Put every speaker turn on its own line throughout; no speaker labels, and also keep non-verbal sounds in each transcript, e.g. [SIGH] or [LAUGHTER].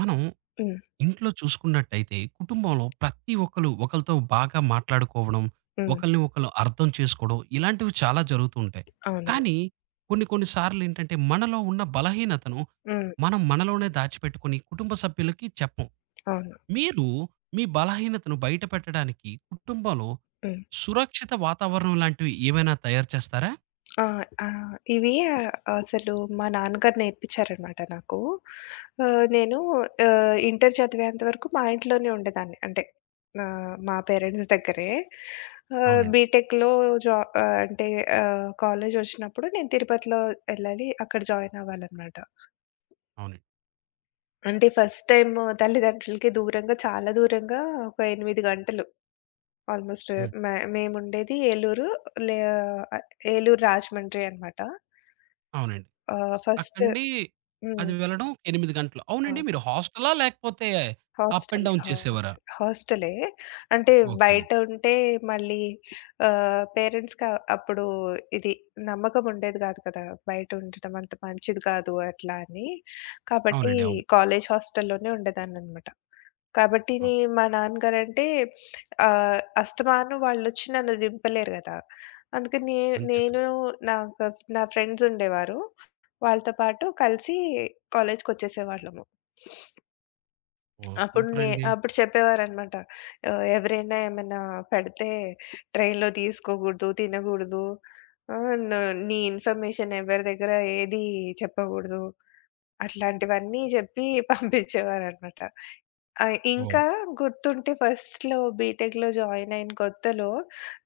మనం
హ్మ్.
ఇంట్లో చూసుకున్నట్టయితే కుటుంబంలో ప్రతి ఒక్కరు ఒకరితో బాగా మాట్లాడుకోవడం,
హ్మ్.
ఒకళ్ళని ఒకళ్ళు అర్థం చేసుకోవడం ఇలాంటివి చాలా జరుగుతూ ఉంటాయి.
అవునవును.
కానీ కొన్ని కొన్ని సార్లు ఏంటంటే మనలో ఉన్న బలహీనతను
హ్మ్.
మనం మనలోనే దాచిపెట్టుకొని కుటుంబ సభ్యులకి చెప్పం.
అవును.
మీరు మీ బలహీనతను బయట పెట్టడానికి కుటుంబంలో
హ్మ్.
సురక్షిత వాతావరణం లాంటివి ఏమైనా తయారు చేస్తారా?
ఆ! ఆహ్, ఇవి అసలు మా నాన్నగారు నేర్పించారనమాట నాకు. నేను ఇంటర్ చదివేంత వరకు మా ఇంట్లోనే ఉండేదాన్ని. అంటే మా పేరెంట్స్ దగ్గరే.
అవునండి.
బీటెక్‌లో జా అంటే కాలేజొచ్చినప్పుడు నేను తిరుపతిలో ఎళ్ళాలి. అక్కడ జాయిన్ అవ్వాలనమాట.
అవునండి.
అంటే ఫస్ట్ టైమ్ తల్లిదండ్రులకి దూరంగా చాలా దూరంగా ఒక 8 గంటలు. ఆల్‌మోస్ట్
హ్మ్.
మేముండేది ఏలూరు లే ఆహ్, ఏలూరు రాజమండ్రి అనమాట.
అవునండి.
ఫస్ట్
అక్కడి
హ్మ్.
అది వెళ్ళడం ఒక 8 గంటలు.
ఆ!
అవునండి. మీరు హాస్టలా? లేకపోతే అప్ అండ్
హాస్టల్.
డౌన్ చేసేవారా?
హాస్టల్. హాస్టలే. అంటే
ఓకేనండి.
బయట ఉంటే మళ్ళీ పేరెంట్స్‌కి అప్పుడు ఇది నమ్మకం ఉండేది గాదు కదా! బయట ఉండటం అంత మంచిది కాదు అట్లా అని. కాబట్టి
అవునండి. అవును.
కాలేజ్ హాస్టల్‌లోనే ఉండేదాన్ననమాట. కాబట్టి
అవును.
మా నాన్నగారంటే అస్తమానం వాళ్ళొచ్చి నన్ను దింపలేరు గదా! అందుకని నే
అంతే
నేను
కదండీ.
నాకు నా ఫ్రెండ్స్ ఉండేవారు. వాళ్ళతో పాటు కలిసి కాలేజ్‌కొచ్చేసేవాళ్ళము.
ఓహ్!
అప్పుడు
సూపర్ అండి.
అప్పుడు చెప్పేవారనమాట. ఎవరైనా ఏమన్నా పెడితే ట్రైన్‌లో తీసుకోకూడదు, తినకూడదు. ఆహ్, ను నీ ఇన్ఫర్మేషన్ ఎవరి దగ్గర ఏది చెప్పకూడదు. అట్లాంటివన్నీ చెప్పి [LAUGHS] పంపించేవారనమాట.
ఓహ్!
ఇంకా గుర్తుంటే ఫస్ట్‌లో బీటెక్‌లో జాయిన్ అయిన కొత్తలో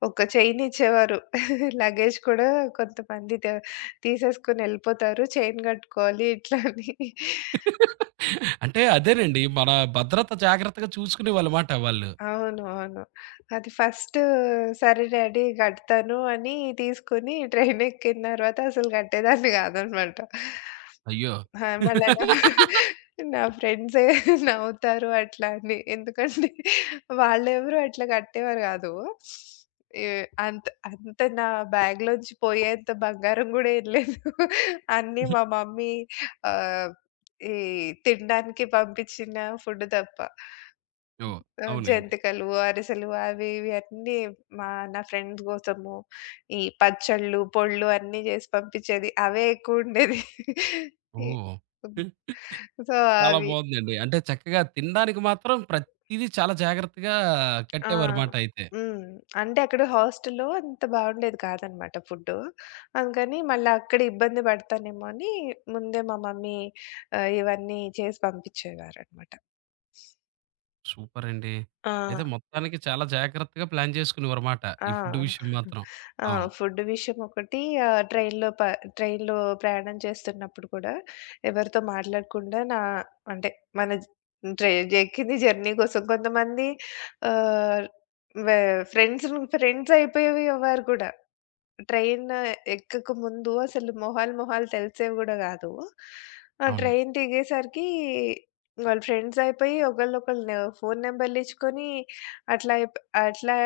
ఒక చైన్ ఇచ్చేవారు. [LAUGHS] లగేజ్ కూడా కొంతమంది తీసేసుకొని ఎళ్ళిపోతారు. చైన్ కట్టుకోవాలి ఇట్లా అని.
[LAUGHS] అంటే అదేనండి. మన భద్రత జాగ్రత్తగా చూసుకునేవాళ్ళమాట వాళ్ళు.
అవును. అవును. అది ఫస్టు సరే డాడీ గడతాను అని తీసుకొని ట్రైన్ ఎక్కిన తర్వాత అసలు గట్టేదాన్ని గాదనమాట.
అయ్యో!
ఆ! మళ్ళా నా
[LAUGHS]
నా ఫ్రెండ్సే నవ్వుతారు అట్లా అని. ఎందుకంటే వాళ్ళెవరు అట్లా కట్టేవారు గాదు. ఎ అంత అంత నా బ్యాగ్‌లోంచి పోయేంత బంగారం గూడా ఏం లేదు. అన్నీ మా మమ్మీ ఆహ్, ఈ తినడానికి పంపించిన ఫుడ్ తప్ప.
ఓహ్!
ఆ!
అవునండి.
జంతికలు, అరిసెలు అవి ఇవి అన్నీ మా నా ఫ్రెండ్స్ కోసము ఈ పచ్చళ్ళు, పొళ్ళు అన్నీ చేసి పంపించేది. అవే ఎక్కువుండేది. ఈ
ఓహ్!
హ్మ్. సో,
చాలా
అవి
బావుందండి. అంటే చక్కగా తినడానికి మాత్రం ప్రతీదీ చాలా జాగ్రత్తగా
ఆ!
కట్టేవారుమాట అయితే.
హ్మ్. అంటే అక్కడ హాస్టల్‌లో అంత బావుండేది కాదనమాట ఫుడ్డు. అందుకని మళ్ళా అక్కడ ఇబ్బంది పడతానేమో అని ముందే మా మమ్మీ ఇవన్నీ చేసి పంపించేవారనమాట.
సూపరండి.
ఆ!
అయితే మొత్తానికి చాలా జాగ్రత్తగా ప్లాన్ చేసుకునేవారుమాట.
ఆ!
ఈ ఫుడ్ విషయం మాత్రం.
ఆ!
అవును.
ఫుడ్ విషయం ఒకటి ఆహ్, ట్రైన్‌లో ప ట్రైన్‌లో ప్రయాణం చేస్తున్నప్పుడు కూడా ఎవరితో మాట్లాడకుండా నా అంటే మన జ ట్రై ఎక్కింది జర్నీ కోసం. కొంతమంది ఆహ్, వె ఫ్రెండ్స్ అయిపోయేవారు కూడా. ట్రైన్ ఎక్కక ముందు అసలు మొహాలు మొహాలు తెలిసేవి కూడా కాదు. ఆ
అవునండి.
ట్రైన్ దిగేసరికి వాళ్ళు ఫ్రెండ్స్ అయిపోయి ఒకళ్ళొకళ్ళు ఫోను నంబర్‌లిచ్చుకొని అట్లా అయిప్ అట్లా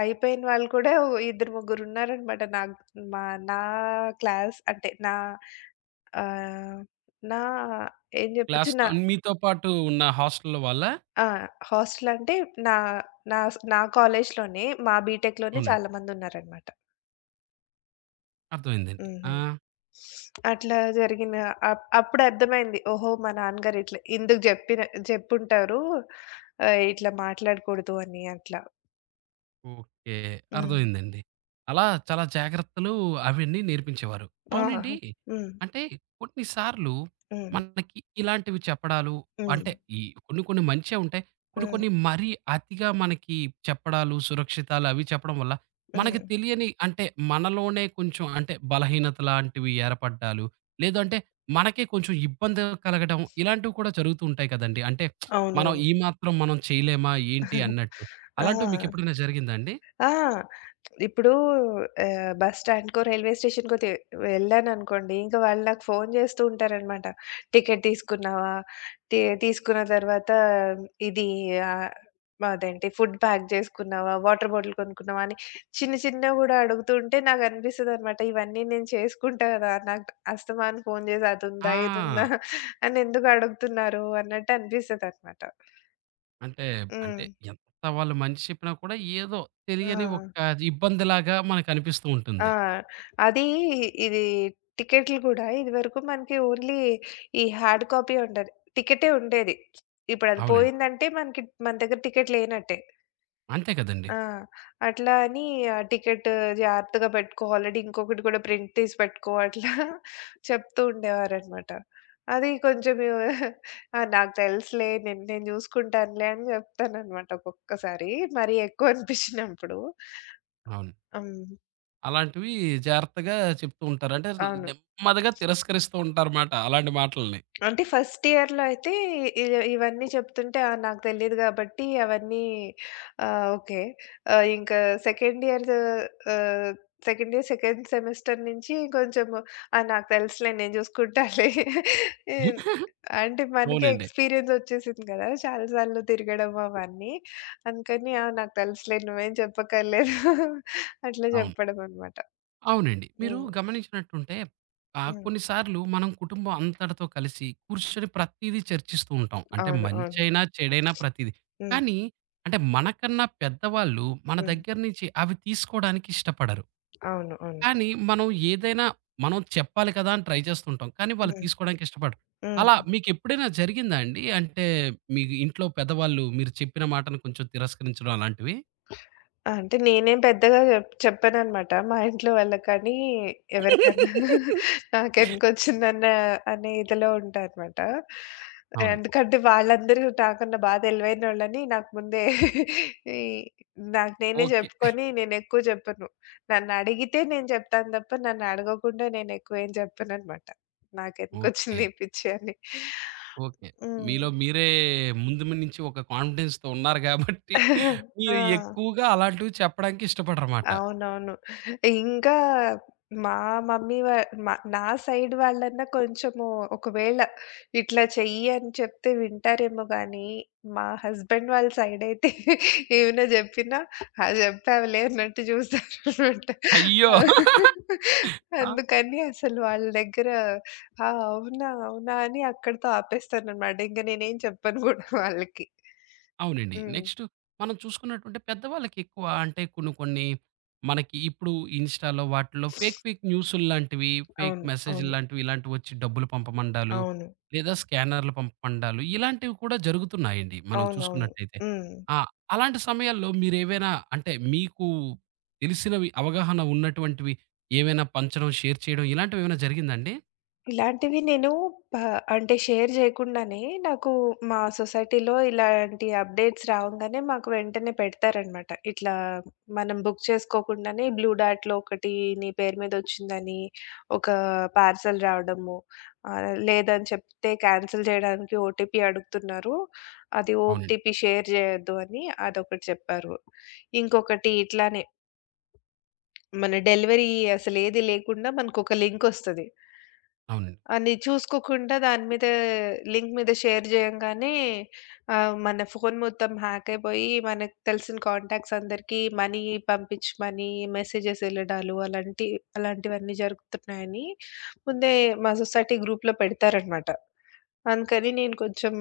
అయిపోయిన వాళ్ళు కూడా ఓ ఇద్దరు ముగ్గురున్నారనమాట. నాకు మా నా క్లాస్ అంటే నా ఆహ్, నా ఏం జెప్పొచ్చు నా
క్లాస్‌తో మీతో పాటు ఉన్న హాస్టల్‌లో వాళ్ళా?
ఆ! హాస్టల్ అంటే నా నా స్ నా కాలేజ్‌లోనే మా బీటెక్‌లోనే
అవునండి.
చాలా మందున్నారనమాట.
అర్థమైందండి.
హుహు.
ఆ!
అట్లా జరిగిన అప్పుడు అర్థమైంది. ఓహో! మా నాన్నగారు ఇట్లా ఇందుకు జెప్పుంటారు. ఇట్లా మాట్లాడకూడదు అని అట్లా.
ఓకే.
హ్మ్.
అర్థమైందండి. అలా చాలా జాగ్రత్తలు అవన్నీ నేర్పించేవారు.
ఆ!
అవునండి.
హ్మ్.
అంటే కొన్ని సార్లు
హ్మ్.
మనకి ఇలాంటివి చెప్పడాలు
హ్మ్.
అంటే ఈ కొన్ని కొన్ని మంచే ఉంటాయి. కొన్ని
హ్మ్.
కొన్ని మరీ అతిగా మనకి చెప్పడాలు, సురక్షితాలు అవి చెప్పడం వల్ల మనకి
హ్మ్.
తెలియని అంటే మనలోనే కొంచెం అంటే బలహీనత లాంటివి ఏర్పడ్డాలు, లేదంటే మనకే కొంచెం ఇబ్బంది కలగడం ఇలాంటివి కూడా జరుగుతూ ఉంటాయి కదండీ. అంటే మనం
అవునవును.
ఈ మాత్రం మనం చేయలేమా ఏంటి అన్నట్టు.
ఆ!
అలాంటివి మీకెప్పుడైనా జరిగిందా అండి?
ఆ! ఇప్పుడు బస్ స్టాండ్‌కో, రైల్వే స్టేషన్‌కో వెళ్ళాననుకోండి, ఇంకా వాళ్ళు నాకు ఫోను జేస్తూ ఉంటారనమాట. "టికెట్ తీసుకున్నావా? తీసుకున్న తర్వాత ఇది ఆహ్, అదేంటి ఫుడ్ ప్యాక్ జేసుకున్నావా? వాటర్ బాటిల్ కొనుక్కున్నావా?" అని చిన్న చిన్నవి గూడా అడుగుతూ ఉంటే నాకనిపిస్తదనమాట, ఇవన్నీ నేను చేసుకుంటా గదా! నాకు అస్తమాను ఫోను జేసి అదుందా? ఇదుందా?
ఆ!
అని ఎందుకు అడుగుతున్నారు అన్నట్టు అనిపిస్తదనమాట.
అంటే,
హ్మ్.
అంటే ఎంత వాళ్ళు మంచి చెప్పినా కూడా ఏదో
ఆ!
తెలియని ఒక ఇబ్బందిలాగా మనకనిపిస్తూ
ఆ!
ఉంటుంది.
అదీ ఇది టికెట్లు గూడా ఇదివరకు మనకి ఓన్లీ ఈ హార్డ్ కాపీ ఉండేది. టికెటే ఉండేది. ఇప్పుడది
అవునండి.
పోయిందంటే మనకి మన దగ్గర టికెట్ లేనట్టే.
అంతే కదండీ!
ఆ! అట్లా అని ఆ టికెట్ జాగ్రత్తగా పెట్టుకో, ఆల్రెడీ ఇంకొకటి కూడా ప్రింట్ తీసి పెట్టుకో అట్లా [LAUGHS] చెప్తూ ఉండేవారనమాట. అది కొంచెం ఆ! నాకు తెలుసులే నేను నేను జూసుకుంటానులే అని జెప్తాననమాట ఒక్కొక్కసారి. మరీ ఎక్కువ అనిపించినప్పుడు.
అవును.
హ్మ్.
అలాంటివి జాగ్రత్తగా చెప్తూ ఉంటారు. అంటే
అవును.
నెమ్మదిగా తిరస్కరిస్తూ ఉంటారుమాట అలాంటి మాటల్ని.
అంటే ఫస్ట్ ఇయర్‌లో అయితే ఇ ఇవన్నీ చెప్తుంటే ఆ! నాకు తెలీదు గాబట్టి అవన్నీ ఓకే. ఇంకా సెకండ్ ఇయర్ ఆహ్, సెకండ్ ఇయర్ సెకండ్ సెమిస్టర్ నుంచి కొంచెము ఆ! నాకు తెలుసులే నేను చూసుకుంటాలే. ఎన్
[LAUGHS]
అంటే మనకే
అవునండి.
ఎక్స్‌పీరియన్స్ వచ్చేసింది కదా! చాలా సార్లు తిరగడం అవన్నీ. అందుకని ఆ! నాకు తెలుసులే నువ్వేం చెప్పక్కర్లేదు అట్లా
అవును.
చెప్పడం అనమాట.
అవునండి. మీరు
హ్మ్.
గమనించినట్టుంటే ఆహ్,
హ్మ్.
కొన్నిసార్లు మనం కుటుంబం అంతటితో కలిసి కూర్చొని ప్రతీదీ చర్చిస్తూ ఉంటాం. అంటే
అవును. అవును.
మంచైనా, చెడైనా ప్రతీదీ.
హ్మ్.
కానీ అంటే మనకన్నా పెద్దవాళ్ళు మన
హ్మ్.
దగ్గర నుంచి అవి తీసుకోవడానికి ఇష్టపడరు.
అవును. అవును.
కానీ మనం ఏదైనా మనం చెప్పాలి కదా! అని ట్రై చేస్తుంటాం. కానీ వాళ్ళు
హ్మ్.
తీసుకోవడానికి ఇష్టపడరు.
హ్మ్.
అలా మీకెప్పుడైనా జరిగిందా అండి? అంటే మీ ఇంట్లో పెద్దవాళ్ళు మీరు చెప్పిన మాటను కొంచెం తిరస్కరించడం అలాంటివి?
ఆ! అంటే నేనేం పెద్దగా చెప్పాననమాట. మా ఇంట్లో వాళ్ళకి కానీ, ఎవరికన్నా
[LAUGHS]
నాకెందుకొచ్చిందన్న అనే ఇదిలో ఉంటా అనమాట.
అవును.
ఎందుకంటే వాళ్ళందరూ నాకన్నా బా తెలివైనోళ్ళని నాకు ముందే ఈ నాకు నేనే
ఓకే.
చెప్పుకొని నేనెక్కువ చెప్పను. నన్నడిగితే నేను చెప్తాను తప్ప, నన్ను అడగకుండా నేనెక్కువ ఏం చెప్పననమాట. నాకెందుకొచ్చింది
ఓకే.
ఈ పిచ్చి అని.
ఓకే.
హ్మ్.
మీలో మీరే ముందు మ నుంచి ఒక కాన్ఫిడెన్స్‌తో ఉన్నారు గాబట్టి, మీరు
ఆ!
ఎక్కువగా అలాంటివి చెప్పడానికి ఇష్టపడరమాట.
అవునవును. ఇంకా మా మమ్మీ వా మా నా సైడ్ వాళ్ళన్నా కొంచెము ఒకవేళ ఇట్లా చెయ్యి అని చెప్తే వింటారేమో గానీ, మా హస్బెండ్ వాళ్ళ సైడ్ అయితే [LAUGHS] ఏమైనా జెప్పినా, "ఆ! జెప్పావులే" అన్నట్టు జూస్తారనమాట.
అయ్యో!
[LAUGHS]
[LAUGHS] ఆ!
అందుకని అసలు వాళ్ళ దగ్గర "ఆ! అవునా? అవునా?" అని అక్కడితో ఆపేస్తాననమాట. ఇంక నేనేం చెప్పను గూడా వాళ్ళకి.
అవునండి.
హ్మ్.
నెక్స్ట్ మనం చూసుకున్నట్టుంటే పెద్దవాళ్ళకి ఎక్కువ అంటే కొన్ని కొన్ని మనకి ఇప్పుడు ఇన్‌స్టాలో వాటిల్లో ఫేక్ ఫేక్ న్యూసుల్లాంటివి, ఫేక్
అవును. అవును.
మెసేజుల్లాంటివి ఇలాంటివొచ్చి డబ్బులు పంపమండాలు,
అవును.
లేదా స్కానర్లు పంపమండాలు ఇలాంటివి కూడా జరుగుతున్నాయండి మనం
అవునవును.
చూసుకున్నట్టయితే.
హ్మ్.
ఆ! అలాంటి సమయాల్లో మీరేవైనా అంటే మీకు తెలిసినవి అవగాహన ఉన్నటువంటివి ఏవైనా పంచడం, షేర్ చేయడం ఇలాంటివేమైనా జరిగిందాండి?
ఇలాంటివి నేను ప అంటే షేర్ జేయకుండానే నాకు మా సొసైటీలో ఇలాంటి అప్‌డేట్స్ రావంగానే మాకు వెంటనే పెడతారనమాట. ఇట్లా మనం బుక్ చేసుకోకుండానే బ్లూ డార్ట్‌లో ఒకటి నీ పేరు మీదొచ్చిందని ఒక పార్సెల్ రావడము. లేదని చెప్తే క్యాన్సిల్ జేయడానికి ఓటీపీ అడుగుతున్నారు. అది
అవునండి.
ఓటీపీ షేర్ జేయొద్దు అని అదొకటి చెప్పారు. ఇంకొకటి ఇట్లానే మన డెలివరీ అసలేది లేకుండా మనకొక లింకొస్తది.
అవునండి.
అని చూసుకోకుండా దాని మీద లింక్ మీద షేర్ చేయంగానే మన ఫోను మొత్తం హ్యాక్ అయిపోయి, మనకు తెలిసిన కాంటాక్ట్స్ అందరికీ మనీ పంపించమని మెసేజెస్ ఎళ్ళడాలు అలాంటివన్నీ జరుగుతున్నాయని ముందే మా సొసైటీ గ్రూప్‌లో పెడతారనమాట. అందుకని నేను కొంచెం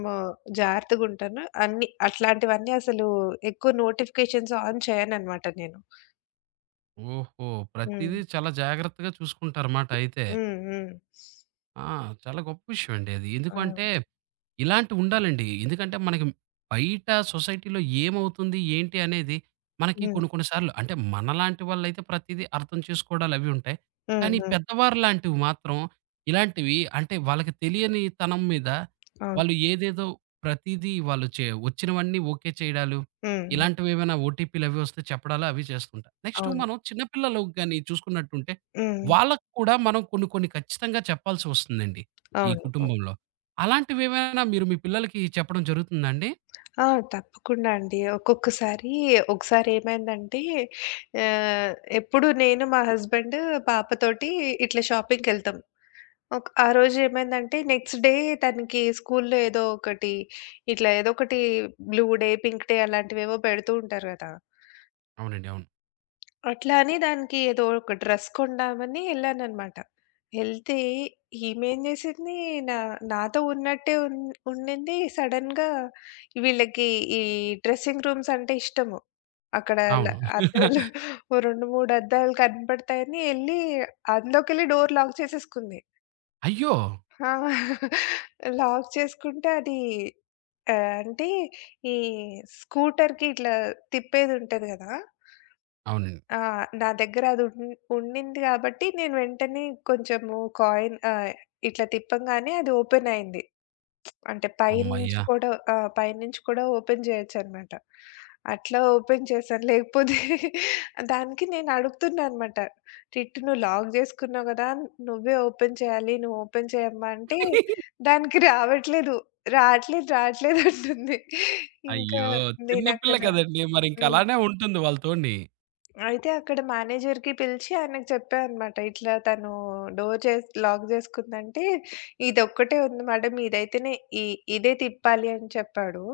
జాగ్రత్తగుంటాను. అన్నీ అట్లాంటివన్నీ అసలు ఎక్కువ నోటిఫికేషన్స్ ఆన్ చేయననమాట నేను.
ఓహో!
హ్మ్.
ప్రతీదీ చాలా జాగ్రత్తగా చూసుకుంటారుమాట అయితే.
హ్మ్. హ్మ్.
ఆ! చాలా గొప్ప విషయం అండి అది. ఎందుకంటే
ఆ!
ఇలాంటివి ఉండాలండి. ఎందుకంటే మనకి బయట సొసైటీలో ఏమవుతుంది? ఏంటి? అనేది మనకి
హ్మ్.
కొన్ని కొన్ని సార్లు అంటే మనలాంటి వాళ్ళైతే ప్రతీదీ అర్థం చేసుకోవడాలు అవి ఉంటాయి.
హ్మ్.
కానీ
హ్మ్.
పెద్దవారు లాంటివి మాత్రం ఇలాంటివి అంటే వాళ్ళకి తెలియని తనం మీద
అవును.
వాళ్ళు ఏదేదో ప్రతీదీ వాళ్ళు చే వచ్చినవన్నీ ఓకే చేయడాలు.
హ్మ్. హ్మ్.
ఇలాంటివి ఏమైనా ఓటీపీలు అవి వస్తే చెప్పడాలు అవి చేస్తుంటారు. నెక్స్ట్
అవును.
మనం చిన్న పిల్లలకు గాని చూసుకున్నట్టుంటే
హ్మ్.
వాళ్ళకి కూడా మనం కొన్ని కొన్ని ఖచ్చితంగా చెప్పాల్సి వస్తుందండి. ఈ
అవును. అవును.
కుటుంబంలో. అలాంటివేమైనా మీరు మీ పిల్లలకి చెప్పడం జరుగుతుందా అండి?
ఆ! తప్పకుండా అండి. ఒక్కొక్కసారి ఒకసారి ఏమైందంటే ఆహ్, ఎప్పుడు నేను, మా హస్బెండ్ పాపతోటి ఇట్లా షాపింగ్‌కెళ్తాం. ఒక ఆ రోజు ఏమైందంటే నెక్స్ట్ డే తనకి స్కూల్‌లో ఏదో ఒకటి ఇట్లా ఏదో ఒకటి బ్లూ డే, పింక్ డే అలాంటివేవో పెడుతూ ఉంటారు గదా!
అవునండి. అవును.
అట్లా అని దానికి ఏదో ఒక డ్రెస్ కొందామని ఎళ్ళాననమాట. ఎళ్తే ఈమేం జేసింది నా నాతో ఉన్నట్టే ఉన్ ఉండింది. సడెన్‌గా వీళ్ళకి ఈ డ్రెస్సింగ్ రూమ్స్ అంటే ఇష్టము. అక్కడ
అవును.
అద్దాలు
[LAUGHS]
ఓ 2, 3 అద్దాలు కనపడతాయని ఎళ్లి అందులోకెళ్ళి డోర్ లాక్ చేసేసుకుంది.
అయ్యో!
ఆ! లాక్ చేసుకుంటే అది అంటే ఈ స్కూటర్‌కి ఇట్లా తిప్పేదుంటది గదా!
అవునండి.
ఆ! నా దగ్గర అది ఉన్ ఉండింది గాబట్టి, నేను వెంటనే కొంచెము కాయిన్ ఇట్లా తిప్పంగానే అది ఓపెన్ అయింది. అంటే పైనుంచి
హమ్మయ్య!
కూడా ఆ! పైనుంచి కూడా ఓపెన్ చేయొచ్చనమాట. అట్లా ఓపెన్ చేశాను. లేకపోతే [LAUGHS] దానికి నేను అడుగుతున్నా అనమాట. "టిట్టు నువ్వు లాక్ జేసుకున్నావు గదా! నువ్వే ఓపెన్ చేయాలి. నువ్వు ఓపెన్ చేయమ్మా" అంటే దానికి రావట్లేదు. రాట్లేదు, రాట్లేదు అంటుంది. ఇంకా
అయ్యో! చిన్న పిల్ల
నేనక్కడ
కదండీ! మరింక
హ్మ్.
అలానే ఉంటుంది వాళ్ళతోని.
అయితే అక్కడ మేనేజర్‌కి పిలిచి ఆయనకి చెప్పా అనమాట. ఇట్లా తను డోర్ చేసి లాక్ చేసుకుందంటే, ఇదొక్కటే ఉంది మేడం ఇదైతేనే ఇ ఇదే తిప్పాలి అని చెప్పాడు.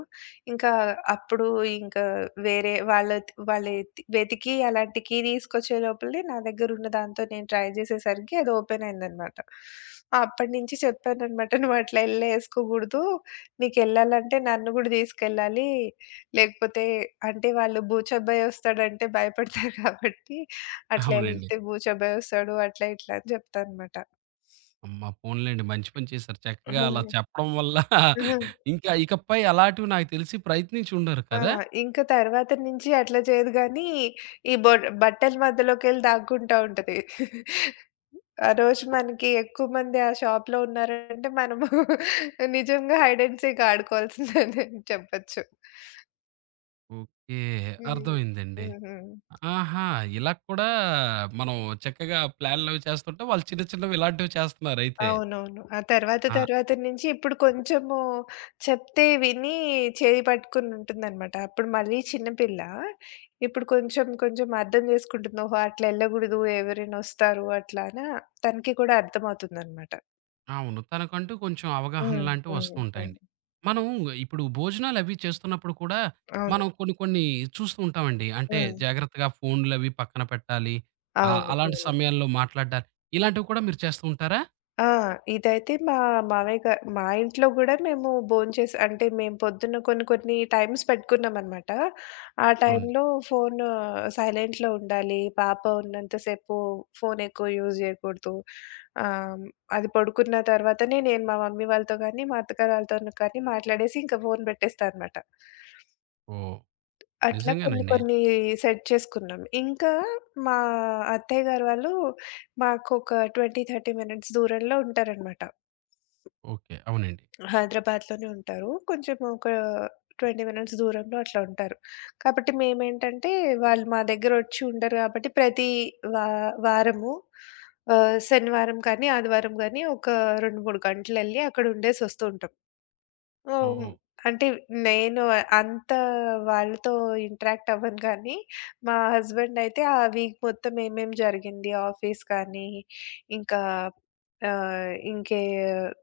ఇంకా అప్పుడు ఇంకా వేరే వాళ్ళ వాళ్ళు వెతికి అలాంటి కీ తీసుకొచ్చే లోపలే నా దగ్గర ఉన్న దాంతో నేను ట్రై చేసేసరికి అది ఓపెన్ అయిందనమాట. అప్పటి నుంచి చెప్పాననమాట. "నువ్వు అట్లా ఎళ్ళేసుకోకూడదు. నీకెళ్ళాలంటే నన్ను కూడా తీసుకెళ్ళాలి." లేకపోతే అంటే వాళ్ళు బూచబ్బాయి వస్తాడంటే భయపడతారు కాబట్టి అట్లా
అవునండి.
ఎళ్తే బూచబ్బాయి వస్తాడు అట్లా ఇట్లా అని చెప్తానమాట.
అమ్మ పోన్లేండి మంచి పని చేశారు. చక్కగా అలా చెప్పడం వల్ల [LAUGHS] ఇంకా ఇకపై అలాంటివి నాకు తెలిసి ప్రయత్నించి ఉండరు
ఆ!
కదా!
ఇంక తర్వాత నుంచి అట్లా చేయదు గానీ, ఈ బొ బట్టల మధ్యలోకెళ్ళి దాక్కుంటా ఉంటది. ఆ రోజు మనకి ఎక్కువ మంది ఆ షాప్‌లో ఉన్నారంటే మనము [LAUGHS] నిజంగా హైడ్ అండ్ సీక్ ఆడుకోవాల్సిందేనని చెప్పొచ్చు.
ఓకే.
హ్మ్.
అర్థమైందండి.
హ్మ్. హ్మ్.
ఆహా! ఇలా కూడా మనం చక్కగా ప్లాన్‌లవి చేస్తుంటే, వాళ్ళు చిన్న చిన్నవి ఇలాంటివి చేస్తున్నారయితే.
అవునవును. ఆ తర్వాత
ఆ!
తర్వాత నుంచి ఇప్పుడు కొంచెము చెప్తే విని చేయి పట్టుకొనుంటుందనమాట. అప్పుడు మళ్ళీ చిన్న పిల్ల. ఇప్పుడు కొంచెం కొంచెం అర్థం చేసుకుంటుంది. ఓహో! అట్లా ఎళ్ళకూడదు. ఎవరైనా వస్తారు అట్లా అని తనకి కూడా అర్థమవుతుందనమాట.
అవును. తనకంటూ కొంచెం అవగాహన
హ్మ్.
లాంటివి
హ్మ్.
వస్తూ
హ్మ్.
ఉంటాయండి. మనం ఇప్పుడు భోజనాలవి చేస్తున్నప్పుడు కూడా,
అవును.
మనం కొన్ని కొన్ని చూస్తూ ఉంటామండి. అంటే
హ్మ్.
జాగ్రత్తగా ఫోన్‌లవి పక్కన పెట్టాలి. ఆహ్,
అవును.
అలాంటి
అవును.
సమయాల్లో మాట్లాడాలి. ఇలాంటివి కూడా మీరు చేస్తూ ఉంటారా?
ఆ! ఇదైతే మా మామయ్య గా మా ఇంట్లో గూడా మేము భోంచేసి అంటే మేము పొద్దున్న కొన్ని కొన్ని టైమ్స్ పెట్టుకున్నామనమాట. ఆ
అవును.
టైంలో ఫోన్ సైలెంట్‌లో ఉండాలి. పాప ఉన్నంత సేపు ఫోన్ ఎక్కువ యూజ్ జేయకూడదు. ఆహ్, అది పడుకున్న తర్వాతనే నేను మా మమ్మీ వాళ్ళతో గానీ, మా అత్తగారు వాళ్ళతోను కానీ మాట్లాడేసి ఇంకా ఫోన్ బెట్టేస్తా అనమాట.
ఓహ్!
అట్లా కొన్ని
నిజంగానండి.
కొన్ని సెట్ చేసుకున్నాం. ఇంకా మా అత్తయ్య గారు వాళ్ళు మాకొక 20, 30 మినిట్స్ దూరంలో ఉంటారనమాట.
ఓకే. అవునండి.
హైదరాబాద్‌లోనే ఉంటారు. కొంచెం ఒక 20 మినిట్స్ దూరంలో అట్లా ఉంటారు. కాబట్టి మేమేంటంటే వాళ్ళు మా దగ్గరొచ్చి ఉండరు కాబట్టి ప్రతి వా వారము శనివారం కానీ, ఆదివారం గానీ ఒక 2, 3 గంటలెళ్లి అక్కడ ఉండేసొస్తూ ఉంటాం. ఓహ్!
ఓహ్!
అంటే నేను అంత వాళ్ళతో ఇంటరాక్ట్ అవ్వను గానీ, మా హస్బెండ్ అయితే ఆ వీక్ మొత్తం ఏమేం జరిగింది ఆఫీస్ కానీ, ఇంకా ఆహ్, ఇంకే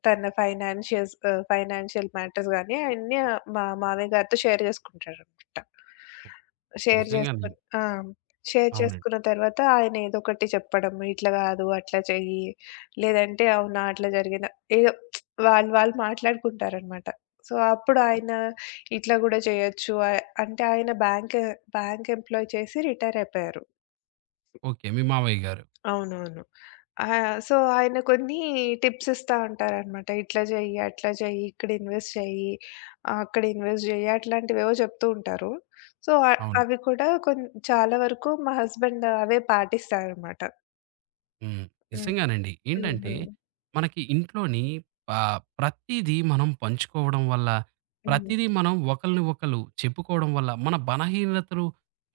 తన ఫైనాన్షియల్స్ ఫైనాన్షియల్ మ్యాటర్స్ గానీ అయన్నీ మా మామయ్య గారితో షేర్ చేసుకుంటాడనమాట. Share okay.
నిజంగానే.
చేసుకొని ఆ! షేర్
అవునండి.
చేసుకున్న తర్వాత ఆయన ఏదో ఒకటి చెప్పడం, ఇట్లా కాదు, అట్లా చెయ్యి, లేదంటే అవునా అట్లా జరిగిందా, ఏదో వాళ్ళు వాళ్ళు మాట్లాడుకుంటారనమాట. సో, అప్పుడు ఆయన ఇట్లా గూడా జేయొచ్చు. అంటే ఆయన బ్యాంక్ బ్యాంక్ ఎంప్లాయ్ చేసి రిటైర్ అయిపోయారు.
ఓకే. మీ మావయ్య గారు.
అవునవును. సో, ఆయన కొన్ని టిప్స్ ఇస్తా ఉంటారనమాట. ఇట్లా జెయ్యి, అట్లా జెయ్యి, ఇక్కడ ఇన్వెస్ట్ చెయ్యి, ఆ, అక్కడ ఇన్వెస్ట్ జెయ్యి అట్లాంటివేవో చెప్తూ ఉంటారు. సో,
అవును.
అవి కూడా చాలా వరకు మా హస్బెండ్ అవే పాటిస్తారనమాట.
హ్మ్.
హ్మ్.
నిజంగానండి.
హ్మ్.
ఏంటంటే,
హ్మ్.
మనకి ఇంట్లోని ఆహ్, ప్రతీదీ మనం పంచుకోవడం వల్ల,
హ్మ్.
ప్రతీదీ మనం ఒకళ్ళని ఒకళ్ళు చెప్పుకోవడం వల్ల, మన బలహీనతలు,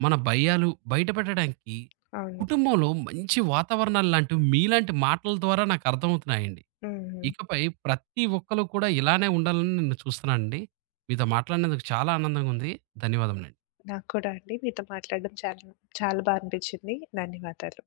మన భయాలు బయటపెట్టడానికి
అవును.
కుటుంబంలో మంచి వాతావరణాలు లాంటివి మీలాంటి మాటల ద్వారా నాకర్థమవుతున్నాయండి.
హ్మ్. హ్మ్.
ఇకపై ప్రతి ఒక్కళ్ళు కూడా ఇలానే ఉండాలని నేను చూస్తున్నానండి. మీతో మాట్లాడినందుకు చాలా ఆనందంగా ఉంది. ధన్యవాదములండి.
నాకు కూడా అండి. మీతో మాట్లాడడం చాలా చాలా బా అనిపిచ్చింది. ధన్యవాదాలు.